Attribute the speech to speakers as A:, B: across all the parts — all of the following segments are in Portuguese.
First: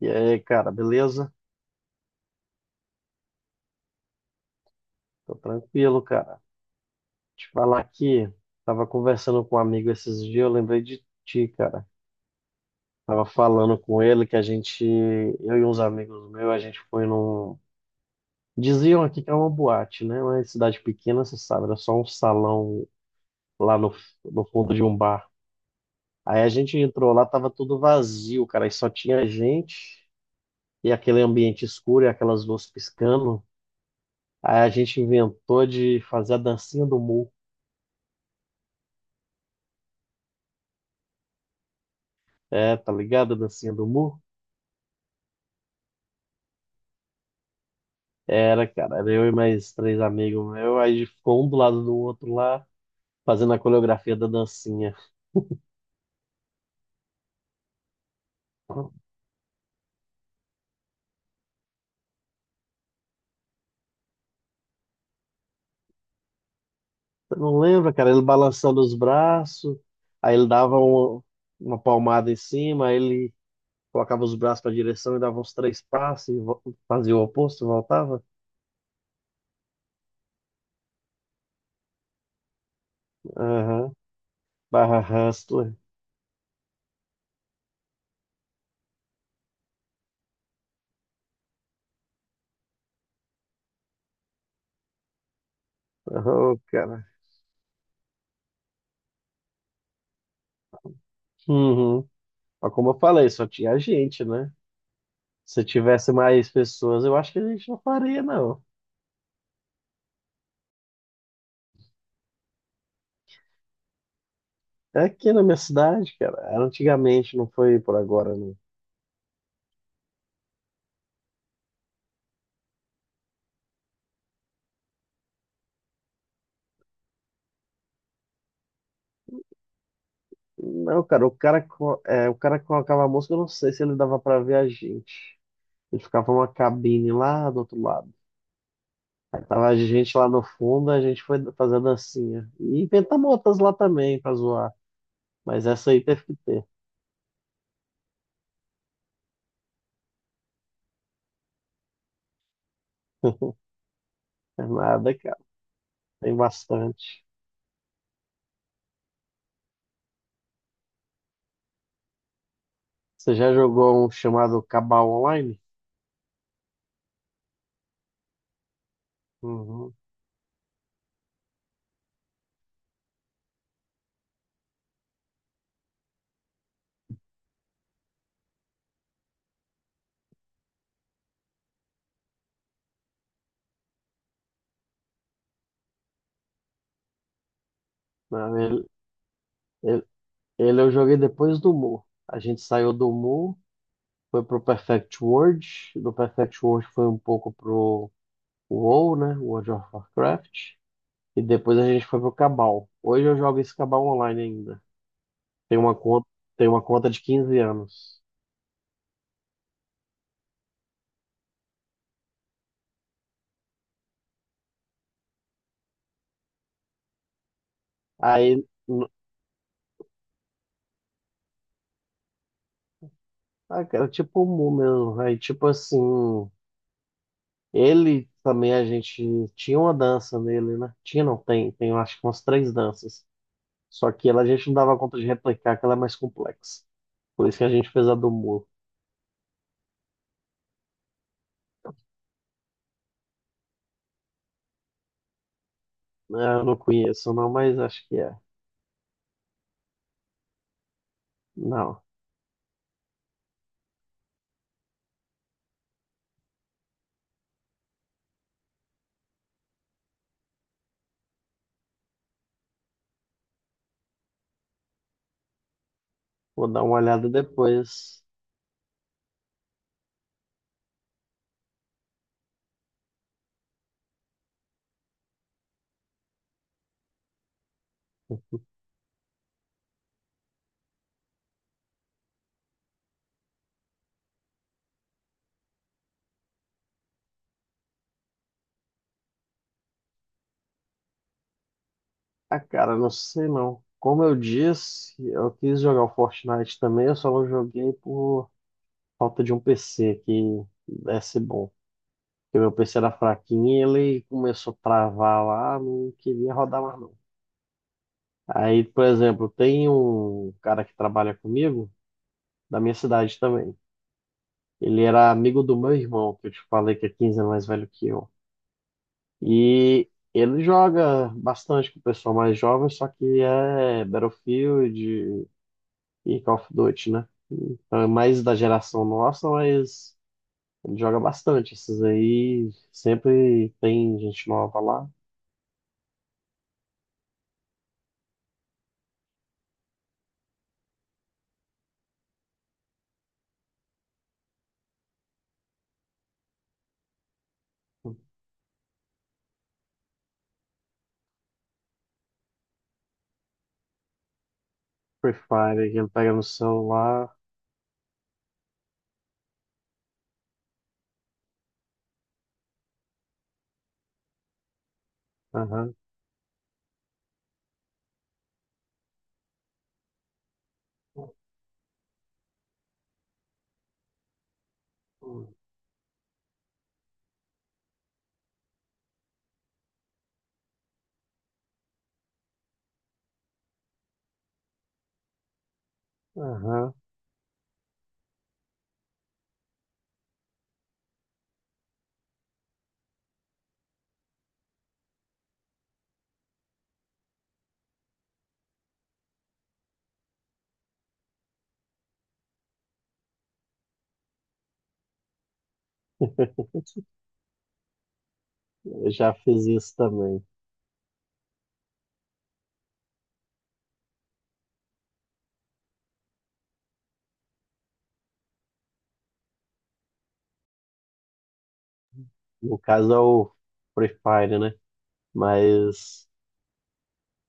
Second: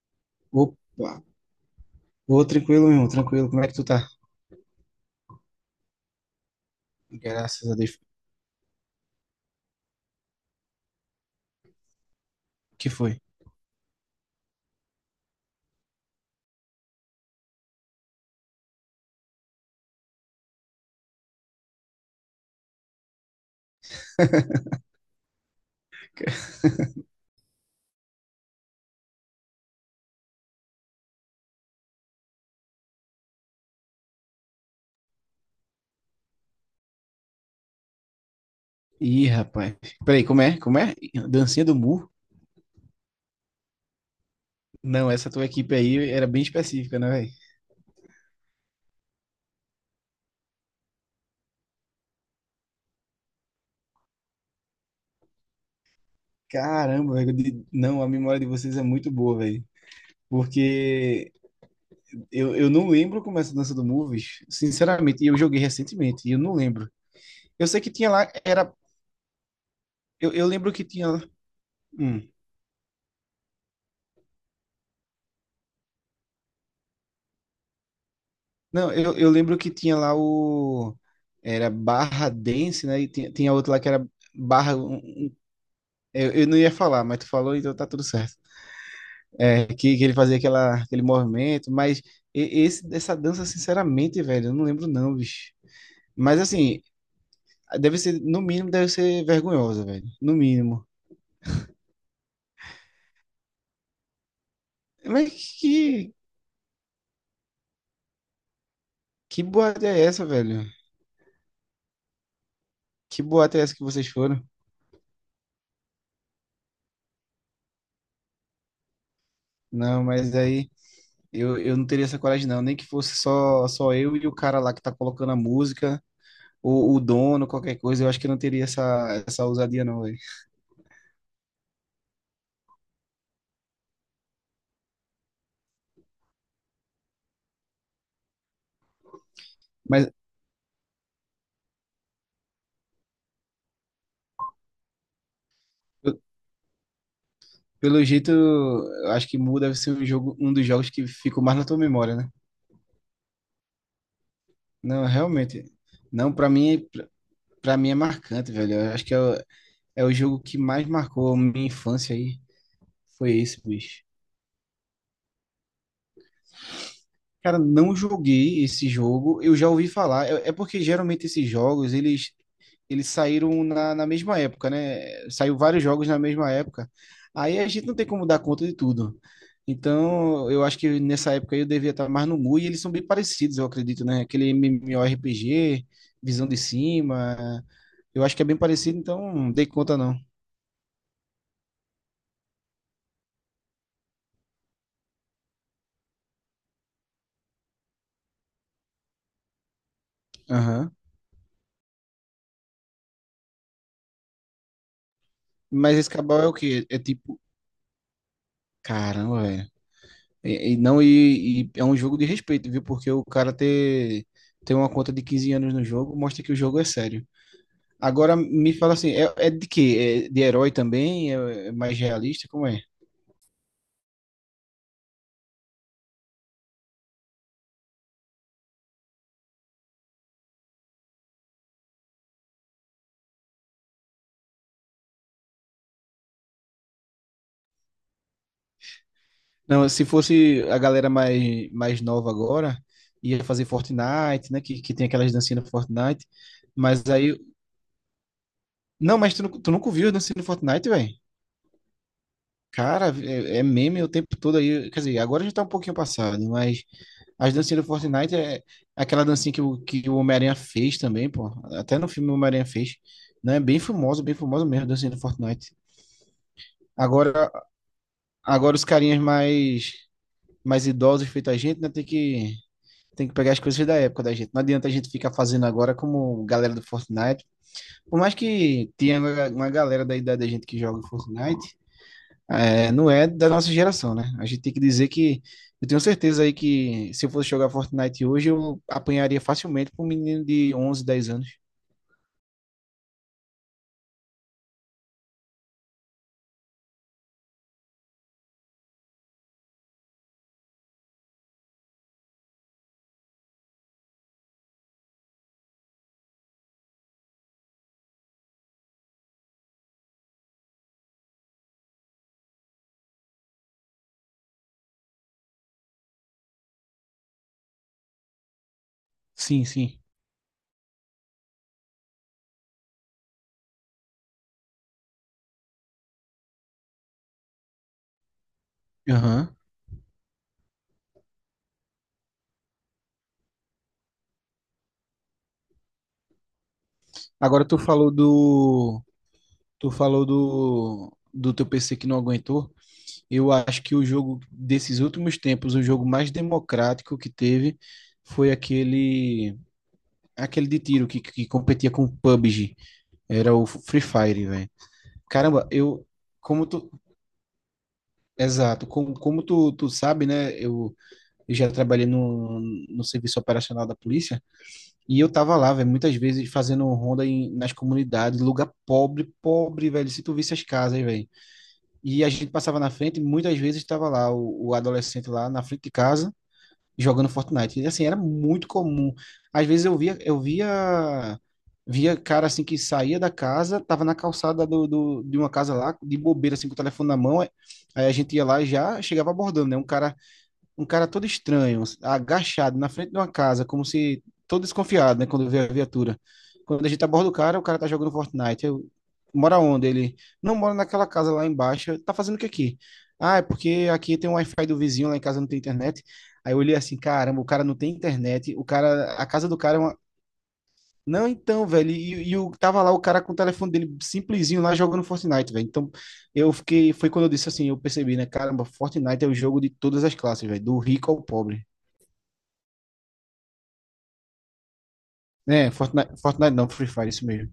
A: E aí, cara,
B: Opa!
A: beleza?
B: Ô, tranquilo, meu tranquilo. Como é que tu tá?
A: Tô tranquilo, cara. Te
B: Graças a
A: falar
B: Deus.
A: aqui, tava conversando com um amigo esses dias, eu lembrei de ti, cara.
B: O que foi?
A: Tava falando com ele que a gente, eu e uns amigos meus, a gente foi num. Diziam aqui que é uma boate, né? Uma cidade pequena, você sabe, era só um salão lá no fundo de um bar. Aí a gente entrou lá, tava tudo vazio, cara, e só tinha gente, e aquele ambiente escuro, e aquelas luzes piscando. Aí a gente inventou de fazer a dancinha do Mu.
B: Ih, rapaz. Peraí, como é? Como é? Dancinha do burro?
A: É, tá ligado? A dancinha do Mu?
B: Não, essa tua equipe aí era bem específica, né, velho?
A: Era, cara. Era eu e mais três amigos meus. Aí ficou um do lado do outro lá, fazendo a coreografia da dancinha.
B: Caramba, velho. Não, a memória de vocês é muito boa, velho. Porque eu não lembro como é essa dança do Moves, sinceramente. E eu joguei recentemente e eu não lembro.
A: Você não
B: Eu sei que
A: lembra,
B: tinha
A: cara? Ele
B: lá, era.
A: balançando os braços,
B: Eu,
A: aí
B: eu
A: ele
B: lembro
A: dava
B: que tinha lá.
A: uma
B: Hum.
A: palmada em cima, aí ele colocava os braços para direção e dava uns três passos e fazia o oposto, voltava.
B: Não, eu lembro que tinha lá o. Era Barra Dance, né? E tinha outro lá que
A: Aham.
B: era Barra.
A: Barra Hustler.
B: Eu não ia falar, mas tu falou, então tá tudo certo. É, que ele fazia aquela, aquele movimento, mas essa dança, sinceramente, velho, eu não lembro não, bicho. Mas
A: Oh,
B: assim,
A: cara.
B: deve ser, no mínimo, deve ser vergonhosa, velho. No mínimo.
A: Uhum. Mas como eu falei, só tinha gente, né?
B: Mas
A: Se
B: que,
A: tivesse mais pessoas, eu acho que a gente não faria, não.
B: que boate é essa, velho? Que boate é essa que vocês foram?
A: É aqui na minha cidade, cara. Era antigamente, não foi por agora, não.
B: Não, mas aí. Eu não teria essa coragem, não. Nem que fosse só eu e o cara lá que tá colocando a música, ou o dono, qualquer coisa. Eu acho que eu não teria essa ousadia, não, velho.
A: Não, cara, o cara que colocava a música, eu não sei se ele dava pra ver a gente. Ele ficava uma cabine lá do outro lado. Aí tava a
B: Mas,
A: gente lá no fundo, a gente foi fazer a dancinha. E inventamos outras lá também pra zoar. Mas essa aí
B: eu-
A: teve que ter.
B: pelo jeito, eu acho que Mu deve ser um jogo, um dos jogos que ficou mais na tua memória, né?
A: É
B: Não,
A: nada, cara.
B: realmente. Não,
A: Tem
B: pra mim, pra,
A: bastante.
B: pra mim é marcante, velho. Eu acho que é o jogo que mais marcou a minha infância aí. Foi
A: Você já
B: esse, bicho.
A: jogou um chamado Cabal Online?
B: Cara, não joguei esse jogo, eu já ouvi
A: Uhum.
B: falar. É porque geralmente esses jogos, eles saíram na mesma época, né? Saiu vários jogos na mesma época. Aí a gente não tem como dar conta de tudo. Então, eu acho que nessa época eu devia estar mais no mu e eles são bem parecidos, eu acredito, né? Aquele MMORPG, visão de cima. Eu acho que é bem
A: Não,
B: parecido, então não dei conta
A: ele,
B: não.
A: ele eu joguei depois do Mu. A gente saiu do Mu. Foi pro Perfect World, do Perfect World foi um pouco pro WoW, né? World of Warcraft.
B: Aham.
A: E depois a gente foi pro Cabal. Hoje eu jogo esse Cabal online ainda. Tem
B: Mas
A: uma
B: esse
A: conta,
B: Cabal é o
A: tem
B: quê?
A: uma
B: É
A: conta de
B: tipo,
A: 15 anos.
B: caramba, velho. E não, e é um jogo de respeito, viu? Porque o cara ter, ter uma conta de 15 anos no jogo mostra que o jogo é sério. Agora
A: Aí,
B: me fala assim, é de quê? É de herói também? É mais realista? Como é?
A: ah, cara, é tipo o Mu mesmo. Aí, tipo assim, ele também a gente tinha uma dança nele, né? Tinha, não, tem, eu acho que umas três danças. Só que ela a gente não dava conta de replicar, que ela é mais complexa. Por isso que a gente fez a do Mu,
B: Não, se fosse a galera mais nova agora, ia fazer Fortnite, né? Que tem aquelas dancinhas no Fortnite.
A: né? Eu não
B: Mas aí.
A: conheço, não, mas acho que é.
B: Não, mas tu nunca viu a dancinha no Fortnite, velho?
A: Não,
B: Cara, é meme o tempo todo aí. Quer dizer, agora já tá um pouquinho passado, mas as dancinhas do Fortnite é aquela dancinha que o Homem-Aranha fez também, pô. Até no filme o Homem-Aranha fez. Né? Bem famosa mesmo a dancinha do Fortnite.
A: vou dar uma olhada
B: Agora,
A: depois.
B: agora os carinhas mais idosos feito a gente, né? Tem que pegar as coisas da época da gente. Não adianta a gente ficar fazendo agora como galera do Fortnite. Por mais que tenha uma galera da idade da gente que joga Fortnite, é, não é da nossa geração, né? A gente tem que dizer que eu tenho certeza aí que se eu fosse jogar Fortnite hoje, eu apanharia facilmente para um menino de 11 10 anos.
A: Ah, cara, não sei não. Como eu disse, eu quis jogar o Fortnite também, eu só não joguei por falta de um PC que desse bom. Porque meu PC era fraquinho e ele começou a travar lá, não queria rodar mais não. Aí, por exemplo, tem um cara que trabalha comigo, da minha cidade também. Ele era amigo do meu irmão, que eu te falei que é 15 anos mais velho que eu.
B: Sim, sim.
A: E ele joga bastante com o pessoal mais jovem, só que é Battlefield e Call of Duty, né? Então é mais da geração nossa,
B: Aham.
A: mas ele joga bastante. Esses aí sempre tem gente nova lá.
B: Agora tu falou do teu PC que não aguentou. Eu acho que o jogo desses últimos tempos, o jogo mais democrático que teve foi aquele de tiro que competia com o PUBG. Era o Free Fire, velho.
A: Free
B: Caramba,
A: Fire que
B: eu
A: ele pega no
B: como tu,
A: celular.
B: exato. Como tu sabe, né? Eu já trabalhei no serviço operacional da polícia e eu tava lá, velho,
A: Aham.
B: muitas vezes fazendo ronda nas comunidades, lugar pobre, pobre, velho. Se tu visse as casas, velho. E a gente passava na frente, e muitas vezes tava lá o adolescente lá na frente de casa jogando Fortnite. E, assim, era muito comum. Às vezes eu via cara assim que saía da casa, tava na calçada de uma casa lá, de bobeira, assim, com o
A: Aham.
B: telefone na mão. Aí a gente ia lá e já chegava abordando, né? Um cara todo estranho, agachado na frente de uma casa, como se todo desconfiado, né, quando vê a viatura. Quando a gente aborda o cara tá jogando Fortnite. Eu, mora onde? Ele não mora naquela casa lá embaixo. Tá fazendo o que aqui? Ah, é porque aqui tem um Wi-Fi do vizinho, lá em casa não tem internet. Aí eu olhei assim, caramba, o cara não tem internet. O cara,
A: Eu
B: a
A: já
B: casa do
A: fiz
B: cara é uma,
A: isso também.
B: não, então, velho, tava lá o cara com o telefone dele simplesinho lá jogando Fortnite, velho. Então, eu fiquei, foi quando eu disse assim, eu percebi, né, caramba, Fortnite é o jogo de todas as classes, velho, do rico ao pobre.
A: No caso é o Free Fire, né?
B: É, Fortnite,
A: Mas,
B: Fortnite não, Free Fire, isso mesmo.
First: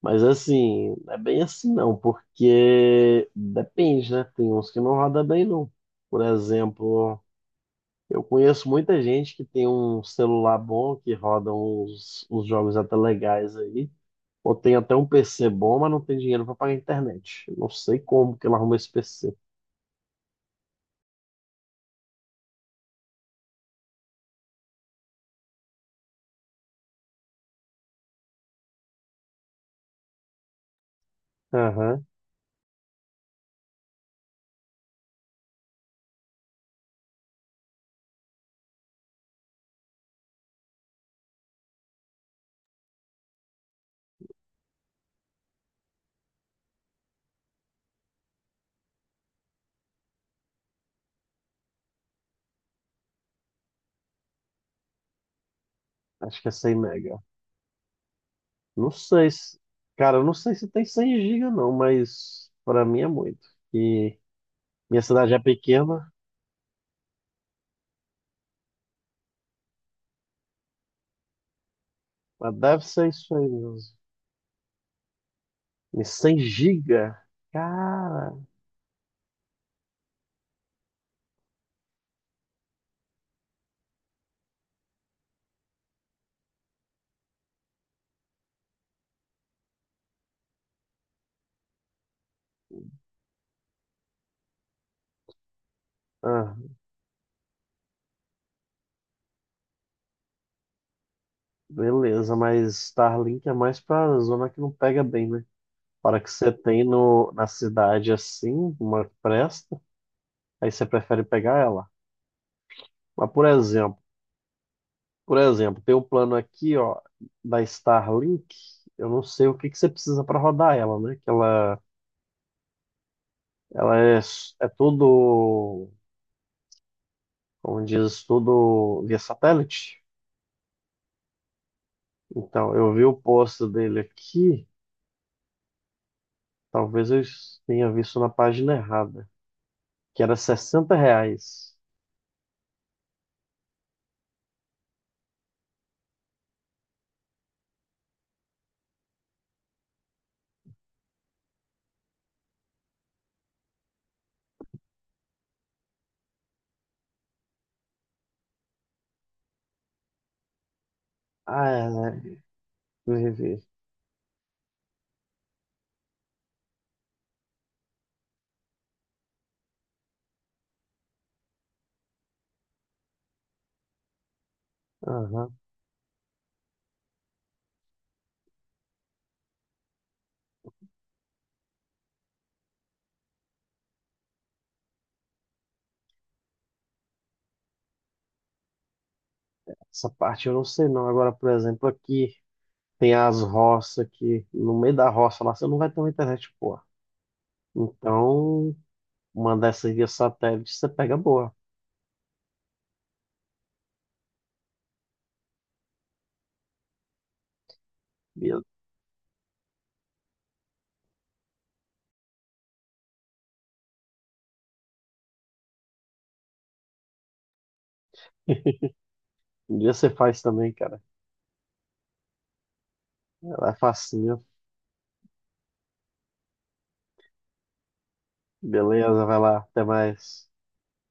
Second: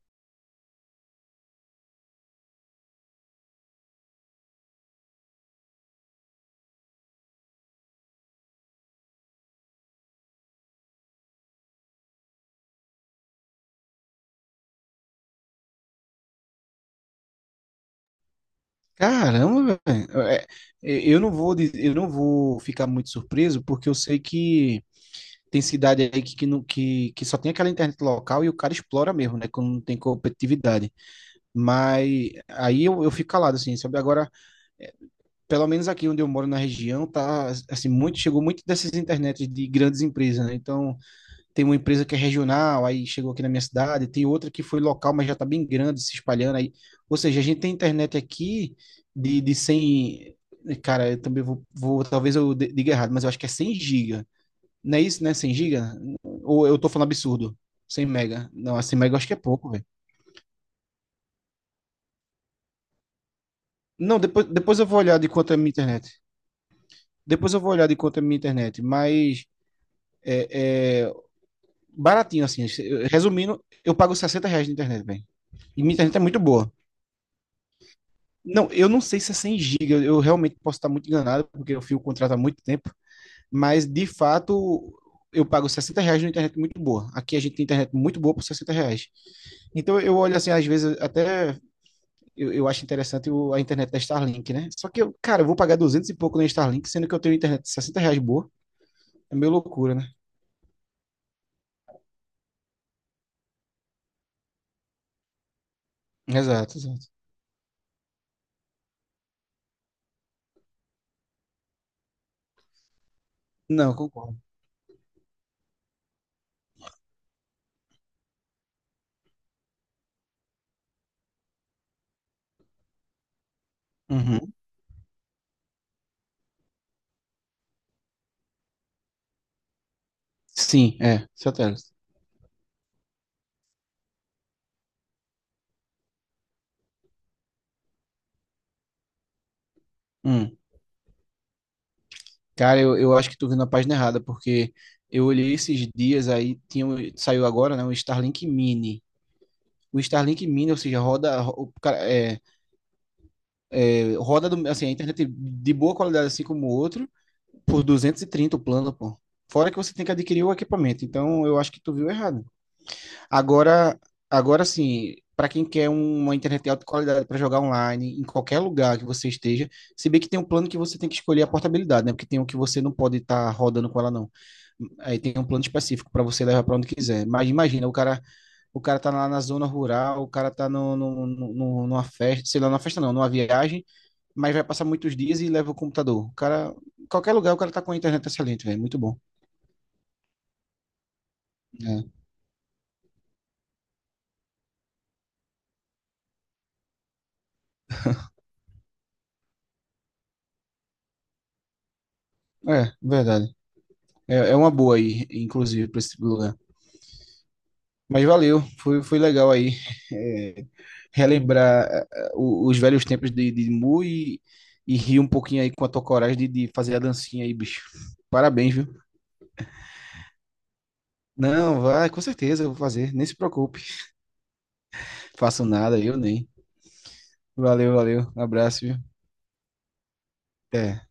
A: mas assim, não é bem assim não, porque depende, né? Tem uns que não roda bem não. Por exemplo, eu conheço muita gente que tem um celular bom, que roda uns jogos até legais aí, ou tem até um PC bom, mas não tem dinheiro para pagar a internet. Eu não sei como que ela arruma esse PC.
B: Caramba, velho, eu não vou, eu não vou ficar muito surpreso, porque eu sei que tem cidade aí que, não- que só tem aquela internet local e o cara explora mesmo, né, quando não tem competitividade.
A: Aham,
B: Mas aí eu fico calado, assim, sabe? Agora, pelo menos aqui onde eu moro na região, tá assim, muito chegou muito dessas internets de grandes empresas, né? Então, tem uma empresa que é regional, aí chegou aqui na minha cidade, tem outra que foi local, mas já tá bem grande, se espalhando aí. Ou seja, a gente tem internet aqui de 100 cara, eu também vou talvez eu diga errado, mas eu acho que é 100 giga. Não é isso, né? 100 giga?
A: acho que é
B: Ou
A: 100
B: eu tô falando
A: mega.
B: absurdo? 100 mega. Não,
A: Não
B: 100 mega eu acho
A: sei
B: que é
A: se,
B: pouco, velho.
A: cara, eu não sei se tem 100 gigas não, mas pra mim é muito. E
B: Não, depois eu vou
A: minha
B: olhar de
A: cidade é
B: quanto é a minha internet.
A: pequena,
B: Depois eu vou olhar de quanto é a minha internet, mas é, é, baratinho,
A: mas
B: assim.
A: deve ser isso aí
B: Resumindo, eu
A: mesmo.
B: pago R$ 60 de internet, velho. E minha
A: E
B: internet é
A: 100
B: muito boa.
A: giga? Cara,
B: Não, eu não sei se é 100 GB, eu, realmente posso estar muito enganado, porque eu fui o contrato há muito tempo, mas de fato eu pago R$ 60 numa internet muito boa. Aqui a gente tem internet muito boa por R$ 60. Então eu olho assim, às vezes até eu acho interessante a internet da Starlink, né? Só que, eu, cara, eu vou pagar 200 e pouco na
A: ah,
B: Starlink, sendo que eu tenho internet de R$ 60 boa. É meio loucura, né?
A: beleza, mas Starlink é mais pra zona que não pega bem, né? Para que você
B: Exato,
A: tem
B: exato.
A: no, na cidade assim, uma que presta, aí você prefere pegar ela. Mas por
B: Não,
A: exemplo,
B: concordo.
A: por exemplo, tem um plano aqui, ó, da Starlink, eu não sei o que que você precisa para rodar ela, né? Que ela Ela é,
B: Uhum.
A: s- é tudo, como diz, tudo via satélite.
B: Sim, é, satélite.
A: Então, eu vi o post dele aqui, talvez eu tenha visto na página errada, que era
B: Hum.
A: R$ 60.
B: Cara, eu acho que tu viu na página errada, porque eu olhei esses dias aí, tinha, saiu agora, né, o Starlink Mini. O Starlink Mini, ou seja, roda, ro- o cara- é, é, roda do- assim, a internet de boa qualidade, assim como o outro, por 230 o plano, pô. Fora que você tem que adquirir o equipamento, então eu
A: Ah,
B: acho que
A: é,
B: tu viu
A: né?
B: errado.
A: Vivi.
B: Agora, agora sim, para quem quer um, uma internet de alta qualidade para jogar online, em qualquer lugar que você esteja, se bem que tem um plano que você tem que escolher a portabilidade, né? Porque tem um que você não pode estar rodando com ela, não. Aí tem um
A: Aham.
B: plano específico para você levar para onde quiser. Mas imagina, o cara tá lá na zona rural, o cara tá numa festa, sei lá, numa festa não, numa viagem, mas vai passar muitos dias e leva o computador. O cara, qualquer lugar, o cara tá com a internet excelente, velho. Muito bom.
A: Essa parte eu não sei não. Agora, por exemplo, aqui tem as roças aqui, no meio da roça lá, você não vai ter uma internet boa. Então, uma dessas via satélite, você pega boa.
B: É, é verdade. É uma boa aí, inclusive, para esse lugar. Mas
A: E
B: valeu, foi legal aí é, relembrar os velhos tempos de Mu e rir um pouquinho aí com a tua coragem de fazer a dancinha aí, bicho. Parabéns, viu?
A: Um dia você faz também, cara.
B: Não, vai, com certeza eu vou fazer. Nem se
A: Ela é
B: preocupe.
A: facinho.
B: Faço nada, eu nem. Valeu, valeu. Abraço, viu?
A: Beleza, vai lá, até mais.
B: Até.